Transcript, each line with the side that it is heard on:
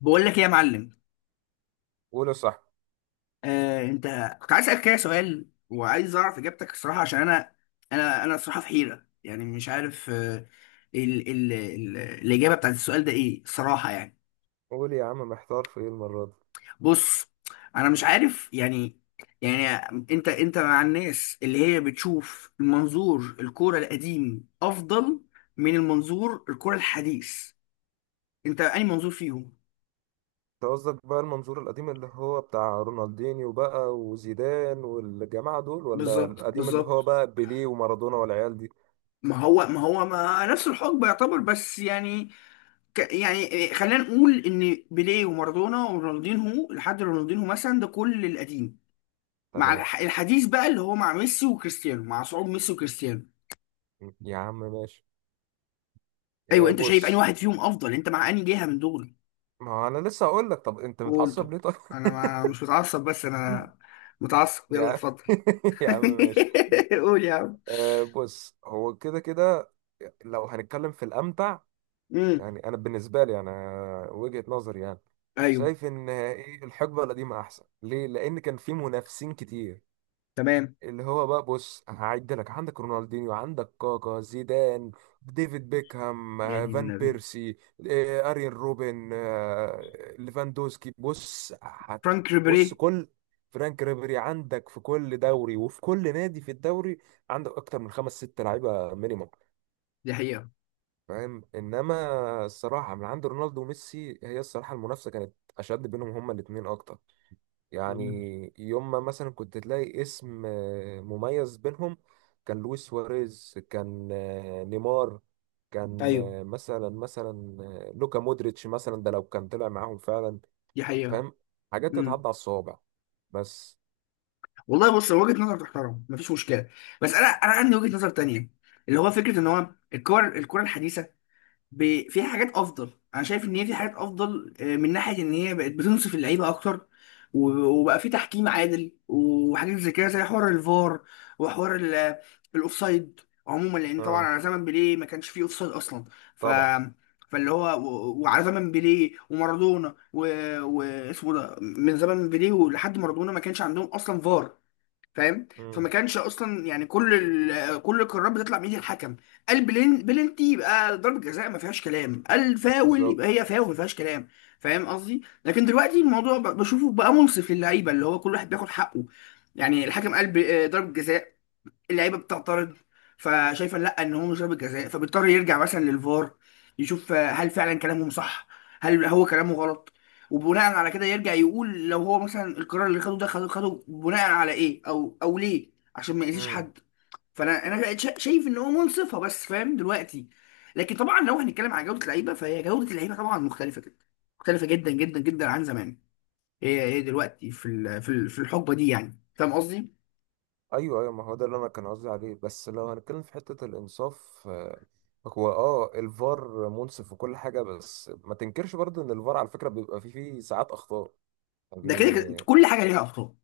left: بقول لك ايه يا معلم؟
right: قول يا صاحبي.
left: آه انت، كنت عايز اسالك كده سؤال وعايز اعرف اجابتك الصراحه عشان انا، انا الصراحه في حيره، مش عارف آه ال ال ال الاجابه بتاعت السؤال ده ايه الصراحه يعني.
right: قول يا عم، محتار في ايه المرة دي؟
left: بص، انا مش عارف يعني. يعني انت مع الناس اللي هي بتشوف المنظور الكوره القديم افضل من المنظور الكوره الحديث، انت اي منظور فيهم؟
right: انت قصدك بقى المنظور القديم اللي هو بتاع رونالدينيو بقى وزيدان والجماعة دول، ولا
left: بالظبط
right: القديم اللي هو
left: بالظبط.
right: بقى بيليه ومارادونا والعيال دي؟
left: ما هو ما هو ما نفس الحقبه يعتبر بس يعني خلينا نقول ان بيليه ومارادونا ورونالدينهو لحد رونالدينهو مثلا ده كل القديم، مع
right: تمام.
left: الحديث بقى اللي هو مع ميسي وكريستيانو، مع صعود ميسي وكريستيانو.
right: يا عم ماشي.
left: ايوه،
right: آه،
left: انت شايف انهي
right: بص.
left: واحد فيهم افضل؟ انت مع انهي جهه من دول؟
right: ما هو انا لسه هقول لك. طب انت
left: قول.
right: متعصب
left: طب
right: ليه طيب؟
left: انا ما مش متعصب بس انا متعصب، يلا
right: يا
left: اتفضل.
right: يا عم ماشي.
left: قول يا عم.
right: آه، بص هو كده كده لو هنتكلم في الأمتع
left: امم
right: يعني. انا بالنسبه لي انا وجهه نظري يعني
left: ايوه،
right: شايف ان ايه، الحقبه القديمه احسن، ليه؟ لان كان في منافسين كتير.
left: تمام،
right: اللي هو بقى بص هعد لك: عندك رونالدينيو، عندك كاكا، زيدان، ديفيد بيكهام،
left: يا دين
right: فان
left: النبي،
right: بيرسي، اريان روبن، ليفاندوسكي. بص هت
left: فرانك
right: بص
left: ريبيري،
right: كل فرانك ريبيري، عندك في كل دوري وفي كل نادي في الدوري عندك اكتر من خمس ست لعيبه مينيمم.
left: دي حقيقه.
right: فاهم؟ انما الصراحه من عند رونالدو وميسي، هي الصراحه المنافسه كانت اشد بينهم هما الاثنين اكتر
left: مم.
right: يعني. يوم ما مثلا كنت تلاقي اسم مميز بينهم، كان لويس سواريز، كان نيمار، كان
left: ايوه،
right: آه، مثلا مثلا آه، لوكا مودريتش مثلا، ده لو كان طلع معاهم فعلا.
left: دي حقيقه
right: فاهم؟ حاجات تتعدى على الصوابع بس.
left: والله. بص، هو وجهه نظر تحترم مفيش مشكله، بس انا عندي وجهه نظر تانية، اللي هو فكره ان هو الكره الحديثه فيها حاجات افضل. انا شايف ان هي في حاجات افضل من ناحيه ان هي بقت بتنصف اللعيبه اكتر، وبقى في تحكيم عادل وحاجات زي كده، زي حوار الفار وحوار الاوفسايد عموما، لان طبعا
right: اه
left: على زمن بيليه ما كانش فيه اوفسايد اصلا. ف
right: طبعا.
left: فاللي هو و- وعلى زمن بيليه ومارادونا واسمه ده، من زمن بيليه ولحد مارادونا ما كانش عندهم اصلا فار، فاهم؟ فما
right: امم.
left: كانش اصلا يعني كل القرارات بتطلع من ايد الحكم. قال بلنتي يبقى ضربة جزاء ما فيهاش كلام، قال فاول
right: بالظبط.
left: يبقى هي فاول ما فيهاش كلام، فاهم قصدي؟ لكن دلوقتي الموضوع بشوفه بقى منصف للعيبه، اللي هو كل واحد بياخد حقه. يعني الحكم قال ب... آه، ضربة جزاء، اللعيبه بتعترض فشايفه لا، ان هو مش ضربه جزاء، فبيضطر يرجع مثلا للفار يشوف هل فعلا كلامهم صح، هل هو كلامه غلط، وبناء على كده يرجع يقول لو هو مثلا القرار اللي خده خده بناء على ايه، او ليه، عشان ما يأذيش
right: امم.
left: حد. فانا بقيت شايف ان هو منصفه بس، فاهم دلوقتي؟ لكن طبعا لو هنتكلم على جوده اللعيبه، فهي جوده اللعيبه طبعا مختلفه جدا، مختلفه جدا جدا جدا عن زمان. هي دلوقتي في في الحقبه دي، يعني فاهم قصدي؟
right: ايوه ايوه، ما هو ده اللي انا كان قصدي عليه. بس لو هنتكلم في حته الانصاف، هو اه الفار منصف وكل حاجه، بس ما تنكرش برضه ان الفار على فكره بيبقى فيه ساعات اخطاء
left: ده كده كده
right: يعني.
left: كل حاجه ليها اخطاء،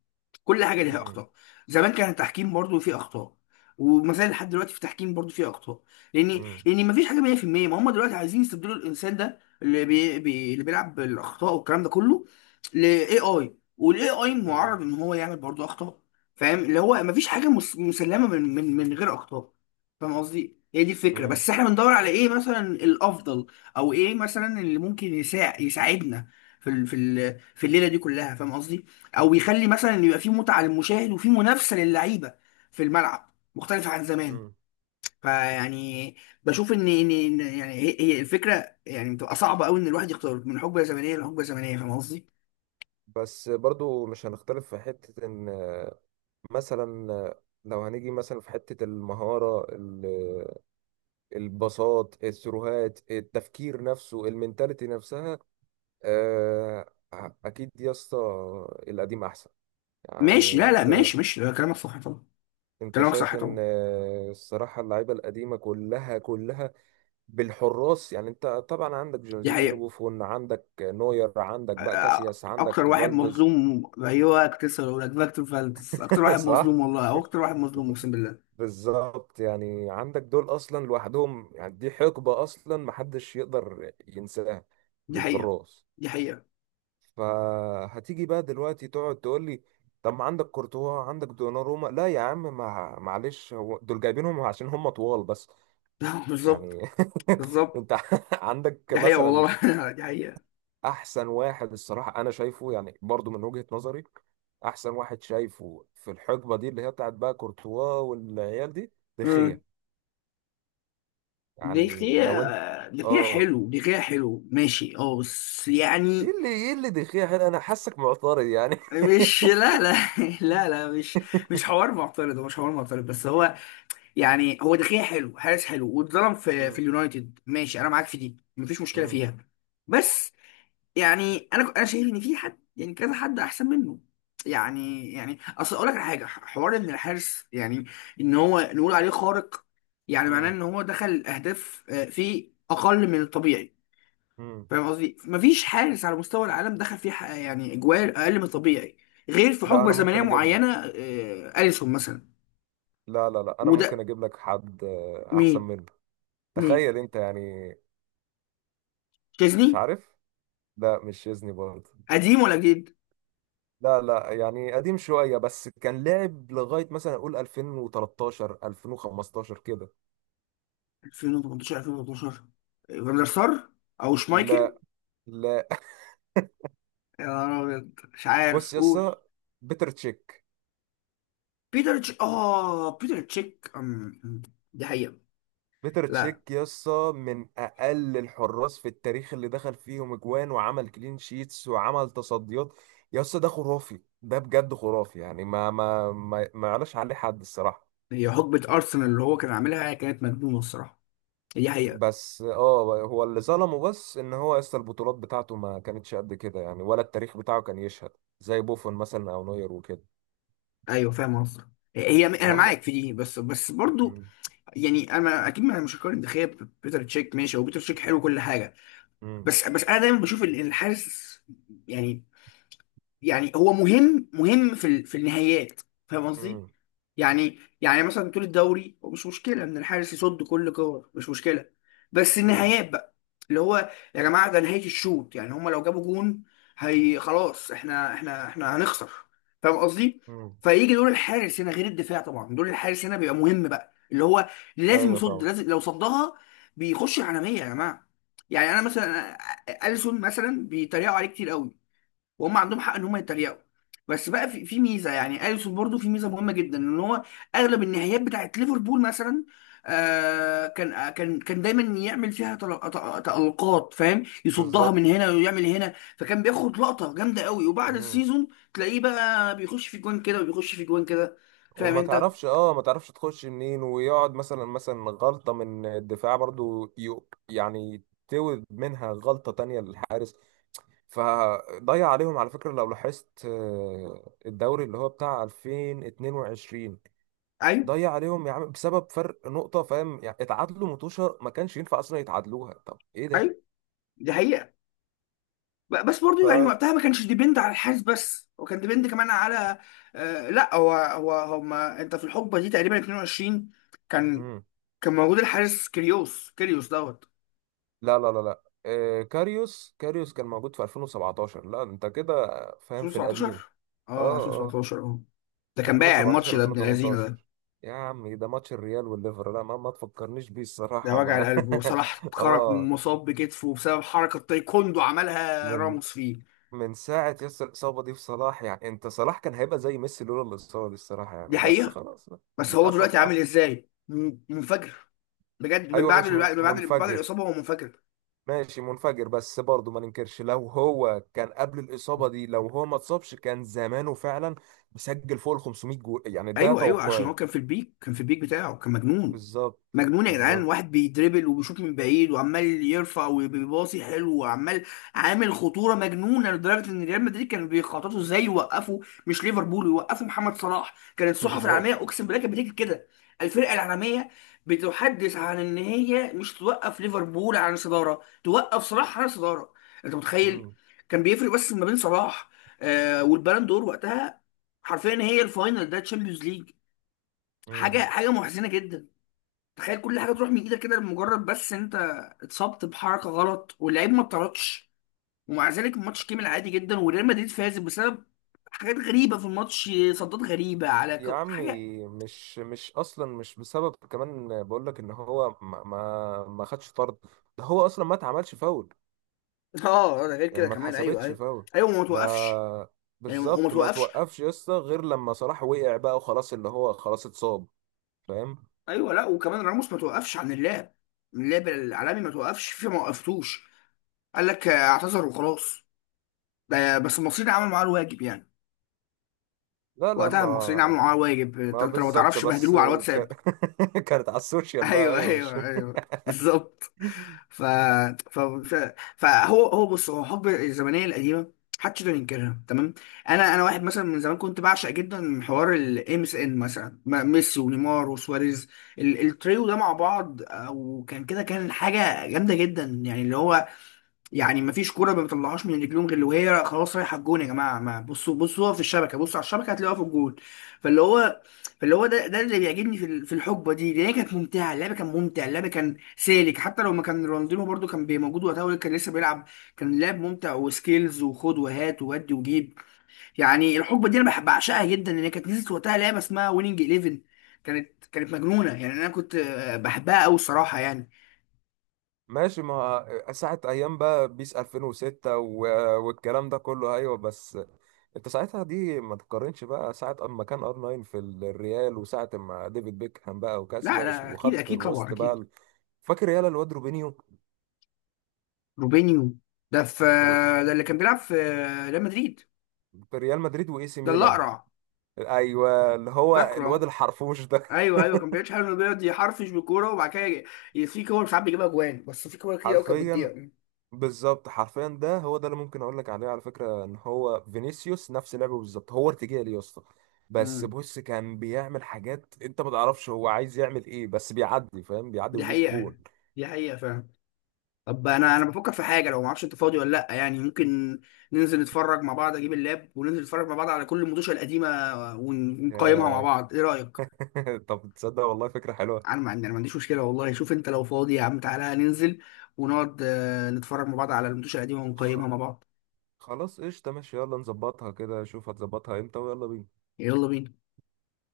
left: كل حاجه ليها
right: مم،
left: اخطاء. زمان كان التحكيم برضو فيه اخطاء، وما زال لحد دلوقتي في التحكيم برضو فيه اخطاء، لان
right: مم،
left: لان ما فيش حاجه 100%. ما هم دلوقتي عايزين يستبدلوا الانسان ده اللي اللي بيلعب بالاخطاء والكلام ده كله، لاي اي، والاي اي
right: مم،
left: معرض ان هو يعمل برضو اخطاء، فاهم؟ اللي هو ما فيش حاجه مسلمه من غير اخطاء، فاهم قصدي؟ هي دي الفكره،
right: مم،
left: بس احنا بندور على ايه مثلا الافضل، او ايه مثلا اللي ممكن يساعدنا في في الليله دي كلها، فاهم قصدي؟ او يخلي مثلا إن يبقى في متعه للمشاهد وفي منافسه للعيبه في الملعب مختلف عن زمان.
right: مم.
left: فيعني بشوف ان ان إن يعني هي هي الفكره يعني بتبقى صعبه قوي، ان الواحد يختار من حقبه زمنيه لحقبه زمنيه، فاهم قصدي؟
right: بس برضه مش هنختلف في حته ان آه، مثلا آه، لو هنيجي مثلا في حته المهاره، البساط، الثروهات، التفكير نفسه، المنتاليتي نفسها، آه، اكيد يا اسطى القديم احسن
left: ماشي،
right: يعني.
left: لا
right: انت
left: ماشي ماشي، لا، كلامك صح طبعا،
right: انت
left: كلامك
right: شايف
left: صح
right: ان
left: طبعا،
right: الصراحه اللعيبه القديمه كلها كلها بالحراس يعني. انت طبعا عندك
left: دي
right: جورجينيو،
left: حقيقه.
right: بوفون، عندك نوير، عندك بقى
left: أ-
right: كاسياس،
left: اكتر
right: عندك
left: واحد
right: فالديز.
left: مظلوم، ايوه كنت لسه هقول لك، فاكتور فالدز اكتر واحد
right: صح.
left: مظلوم والله، او اكتر واحد مظلوم اقسم بالله.
right: بالظبط يعني. عندك دول اصلا لوحدهم، يعني دي حقبه اصلا محدش يقدر ينساها
left: دي حقيقه،
right: للحراس.
left: دي حقيقه.
right: فهتيجي بقى دلوقتي تقعد تقول لي طب ما عندك كورتوا، عندك دوناروما. لا يا عم، ما معلش، هو دول جايبينهم عشان هم طوال بس
left: بالظبط
right: يعني.
left: بالظبط،
right: انت عندك
left: دي حقيقه
right: مثلا
left: والله. دي حقيقه.
right: احسن واحد الصراحه انا شايفه، يعني برضو من وجهه نظري احسن واحد شايفه في الحقبه دي، اللي هي بتاعت بقى كورتوا والعيال دي، دخيه يعني. لو انت
left: دخية، دخية
right: اه،
left: حلو، دخية حلو ماشي، اه بس
right: ايه
left: يعني.
right: اللي، ايه اللي دخيه هنا؟ انا حاسك معترض يعني.
left: مش، لا لا، لا لا، مش، مش حوار معترض، هو مش حوار معترض، بس هو يعني، هو دخية حلو، حارس حلو، واتظلم في في
right: مم.
left: اليونايتد، ماشي انا معاك في دي، مفيش مشكلة
right: مم.
left: فيها. بس يعني انا شايف ان في حد يعني كذا حد احسن منه. يعني اصل اقول لك على حاجة، حوار ان الحارس يعني، ان هو نقول عليه خارق، يعني معناه
right: مم.
left: ان هو دخل اهداف في اقل من الطبيعي.
right: مم.
left: فاهم قصدي؟ مفيش حارس على مستوى العالم دخل فيه يعني اجوال اقل من الطبيعي غير في
right: لا
left: حقبه
right: انا
left: زمنيه
right: ممكن اجيب
left: معينه،
right: لك،
left: اليسون مثلا.
right: لا انا ممكن
left: وده
right: اجيب لك حد احسن
left: مين؟
right: منه.
left: مين؟
right: تخيل انت يعني.
left: تشيزني؟
right: مش عارف. لا مش شيزني برضه.
left: قديم ولا جديد؟
right: لا يعني قديم شوية، بس كان لعب لغاية مثلا أقول 2013 2015 كده.
left: 2018، 2013؟ فاندر سار، او شمايكل؟
right: لا لا
left: يا نهار أبيض. مش
right: بص
left: عارف،
right: يا اسطى،
left: قول.
right: بيتر تشيك.
left: بيتر اه، بيتر تشيك، أم، أم. دي حقيقه.
right: بيتر
left: لا،
right: تشيك يا اسطى من أقل الحراس في التاريخ اللي دخل فيهم أجوان وعمل كلين شيتس وعمل تصديات. يا اسطى ده خرافي، ده بجد خرافي يعني، ما يعلاش عليه حد الصراحة.
left: هي حقبه ارسنال اللي هو كان عاملها كانت مجنونه الصراحه، دي حقيقه.
right: بس اه، هو اللي ظلمه بس ان هو يا اسطى البطولات بتاعته ما كانتش قد كده يعني، ولا التاريخ بتاعه كان يشهد زي بوفون مثلا او نوير وكده.
left: ايوه فاهم قصدك، هي انا
right: نعم.
left: معاك في دي بس، برضو
right: مم.
left: يعني انا اكيد مش هقارن دخيا ببيتر تشيك، ماشي هو بيتر تشيك حلو كل حاجه.
right: مم.
left: بس انا دايما بشوف الحارس يعني، يعني هو مهم في في النهايات، فاهم قصدي؟
right: مم.
left: يعني مثلا طول الدوري هو مش مشكله ان الحارس يصد كل كور، مش مشكله. بس
right: مم.
left: النهايات بقى، اللي هو يا جماعه ده نهايه الشوط، يعني هما لو جابوا جون هي خلاص احنا هنخسر، فاهم قصدي؟
right: مم.
left: فيجي دور الحارس هنا غير الدفاع، طبعا دور الحارس هنا بيبقى مهم بقى، اللي هو لازم
right: ايوه
left: يصد،
right: طبعا.
left: لازم، لو صدها بيخش العالميه يا جماعه. يعني انا مثلا اليسون مثلا بيتريقوا عليه كتير قوي، وهم عندهم حق ان هم يتريقوا. بس بقى في ميزه، يعني اليسون برضو في ميزه مهمه جدا، ان هو اغلب النهايات بتاعت ليفربول مثلا، كان دايما يعمل فيها تألقات، فاهم؟ يصدها
right: بالظبط.
left: من هنا ويعمل هنا، فكان بياخد لقطه جامده قوي. وبعد
right: مم.
left: السيزون تلاقيه بقى بيخش في جوان كده وبيخش في جوان كده، فاهم
right: وما
left: انت؟
right: تعرفش، اه ما تعرفش تخش منين، ويقعد مثلا، غلطة من الدفاع برضو يو يعني تولد منها غلطة تانية للحارس. فضيع عليهم على فكرة لو لاحظت، الدوري اللي هو بتاع 2022
left: ايوه
right: ضيع عليهم يا عم بسبب فرق نقطة. فاهم يعني؟ اتعادلوا متوشة، ما كانش ينفع اصلا يتعادلوها. طب ايه ده؟
left: ايوه، دي حقيقه. بس
right: ف
left: برضو يعني وقتها ما كانش ديبند على الحارس بس، هو كان ديبند كمان على، لا هو هو هما انت في الحقبه دي تقريبا 22، كان كان موجود الحارس كيريوس، كيريوس دوت
right: لا، آه كاريوس، كاريوس كان موجود في 2017، لا انت كده فاهم في
left: 2017.
right: القديم. اه
left: اه
right: اه
left: 2017، اه. ده كان بايع الماتش
right: 2017
left: ده ابن اللذينه ده،
right: 2018. يا عم ده ماتش الريال والليفر، لا ما تفكرنيش بيه
left: ده
right: الصراحة.
left: وجع
right: ما
left: القلب. وصلاح اتخرج
right: اه.
left: مصاب بكتفه بسبب حركه تايكوندو عملها
right: من
left: راموس فيه،
right: من ساعة يس الإصابة دي في صلاح يعني، انت صلاح كان هيبقى زي ميسي لولا الإصابة دي الصراحة
left: دي
right: يعني، بس
left: حقيقه.
right: خلاص بقى.
left: بس
right: اللي
left: هو
right: حصل
left: دلوقتي عامل
right: حصل.
left: ازاي! منفجر بجد.
right: ايوه ماشي،
left: من بعد
right: منفجر،
left: الاصابه هو منفجر.
right: ماشي منفجر، بس برضه ما ننكرش لو هو كان قبل الإصابة دي، لو هو ما اتصابش كان زمانه فعلا مسجل فوق ال 500 جول يعني، ده
left: ايوه ايوه، عشان هو
right: توقعي.
left: كان في البيك، بتاعه كان مجنون،
right: بالظبط.
left: مجنون يا جدعان.
right: بالظبط.
left: واحد بيدربل وبيشوط من بعيد وعمال يرفع، وبيباصي حلو وعمال، عامل خطوره مجنونه لدرجه ان ريال مدريد كانوا بيخططوا ازاي يوقفوا، مش ليفربول، يوقفوا محمد صلاح. كانت الصحف
right: بالظبط.
left: العالميه اقسم بالله كانت بتكتب كده، الفرقه العالميه بتحدث عن ان هي مش توقف ليفربول عن الصداره، توقف صلاح عن الصداره، انت متخيل؟
right: مم.
left: كان بيفرق بس ما بين صلاح والبالون دور وقتها حرفيا، هي الفاينل ده تشامبيونز ليج.
right: مم.
left: حاجه محزنه جدا، تخيل كل حاجه تروح من ايدك كده لمجرد بس انت اتصبت بحركه غلط، واللعيب ما اتطردش، ومع ذلك الماتش كمل عادي جدا، وريال مدريد فاز بسبب حاجات غريبه في الماتش، صدات غريبه على
right: يا
left: حاجه.
right: عمي مش اصلا مش بسبب كمان، بقول لك ان هو ما خدش طرد، ده هو اصلا ما اتعملش فاول
left: اه ده غير
right: يعني،
left: كده
right: ما
left: كمان، ايوه
right: اتحسبتش
left: ايوه
right: فاول
left: ايوه. وما
right: ده.
left: توقفش، يعني وما
right: بالظبط. ما
left: توقفش.
right: توقفش يسطا غير لما صلاح وقع بقى وخلاص، اللي هو خلاص اتصاب. فاهم؟
left: ايوه، لا وكمان راموس ما توقفش عن اللعب، اللعب العالمي ما توقفش في ما وقفتوش. قال لك اعتذر وخلاص. بس المصريين عملوا معاه الواجب يعني،
right: لا لا
left: وقتها المصريين عملوا
right: ما
left: معاه الواجب. انت،
right: ما
left: أنت لو ما
right: بالظبط
left: تعرفش،
right: بس
left: بهدلوه على
right: ك...
left: الواتساب.
right: كانت على السوشيال بقى،
left: ايوه
right: ايوه مش
left: ايوه ايوه، بالظبط. ف... ف... ف... فهو هو بص، هو حب الزمنيه القديمه محدش يقدر ينكرها، تمام. انا واحد مثلا من زمان كنت بعشق جدا حوار الام اس ان مثلا، ميسي ونيمار وسواريز، التريو ده مع بعض، وكان كده كان حاجه جامده جدا، يعني اللي هو يعني ما فيش كوره ما بيطلعوهاش من رجليهم غير وهي خلاص رايحه الجون يا جماعه. ما بصوا، بصوا في الشبكه، بصوا على الشبكه هتلاقوها في الجون. فاللي هو فاللي هو ده ده اللي بيعجبني في في الحقبه دي، لان هي كانت ممتعه، اللعب كان ممتع، اللعب كان سالك، حتى لو ما كان رونالدينو برده كان موجود وقتها، ولا كان لسه بيلعب، كان اللعب ممتع، وسكيلز، وخد وهات، وودي وجيب. يعني الحقبه دي انا بحب بعشقها جدا، لان هي كانت نزلت وقتها لعبه اسمها ويننج 11، كانت مجنونه يعني، انا كنت بحبها قوي الصراحه يعني.
right: ماشي، ما ساعة ايام بقى بيس 2006 و... والكلام ده كله، ايوه. بس انت ساعتها دي ما تقارنش بقى ساعة اما كان ار 9 في الريال، وساعة ما ديفيد بيكهام بقى
left: لا
right: وكاسياس
left: لا، اكيد
right: وخط
left: اكيد طبعا،
right: الوسط بقى
left: اكيد.
right: فاكر يالا الواد روبينيو؟
left: روبينيو، ده في،
right: رو-
left: ده اللي كان بيلعب في ريال مدريد.
right: في ريال مدريد واي سي
left: ده اللي
right: ميلان.
left: اقرع،
right: ايوه اللي هو الواد
left: فاكره؟
right: الحرفوش ده.
left: ايوه ايوه، كان بيعيش حاله انه بيقعد يحرفش بالكوره وبعد كده في كور ساعات بيجيبها جوان، بس في كور كتير قوي كانت
right: حرفيا.
left: بتضيع.
right: بالظبط حرفيا، ده هو ده اللي ممكن اقول لك عليه على فكره، ان هو فينيسيوس نفس لعبه بالظبط. هو ارتجالي يا اسطى، بس
left: امم
right: بص كان بيعمل حاجات انت ما تعرفش هو عايز يعمل ايه، بس بيعدي فاهم، بيعدي
left: دي
right: ويجيب
left: حقيقه،
right: جول.
left: دي حقيقه فعلا. طب انا بفكر في حاجه لو ما اعرفش انت فاضي ولا لا، يعني ممكن ننزل نتفرج مع بعض، اجيب اللاب وننزل نتفرج مع بعض على كل المدوشه القديمه، ونقيمها مع
right: آه،
left: بعض، ايه رايك؟
right: طب تصدق والله فكره حلوه.
left: انا ما عندي، انا ما عنديش مشكله والله. شوف انت لو فاضي يا عم تعالى ننزل ونقعد نتفرج مع بعض على الماتشات القديمه ونقيمها
right: خ-
left: مع بعض.
right: خلاص قشطه ماشي، يلا نظبطها كده، شوف هتظبطها امتى ويلا بينا.
left: يلا بينا.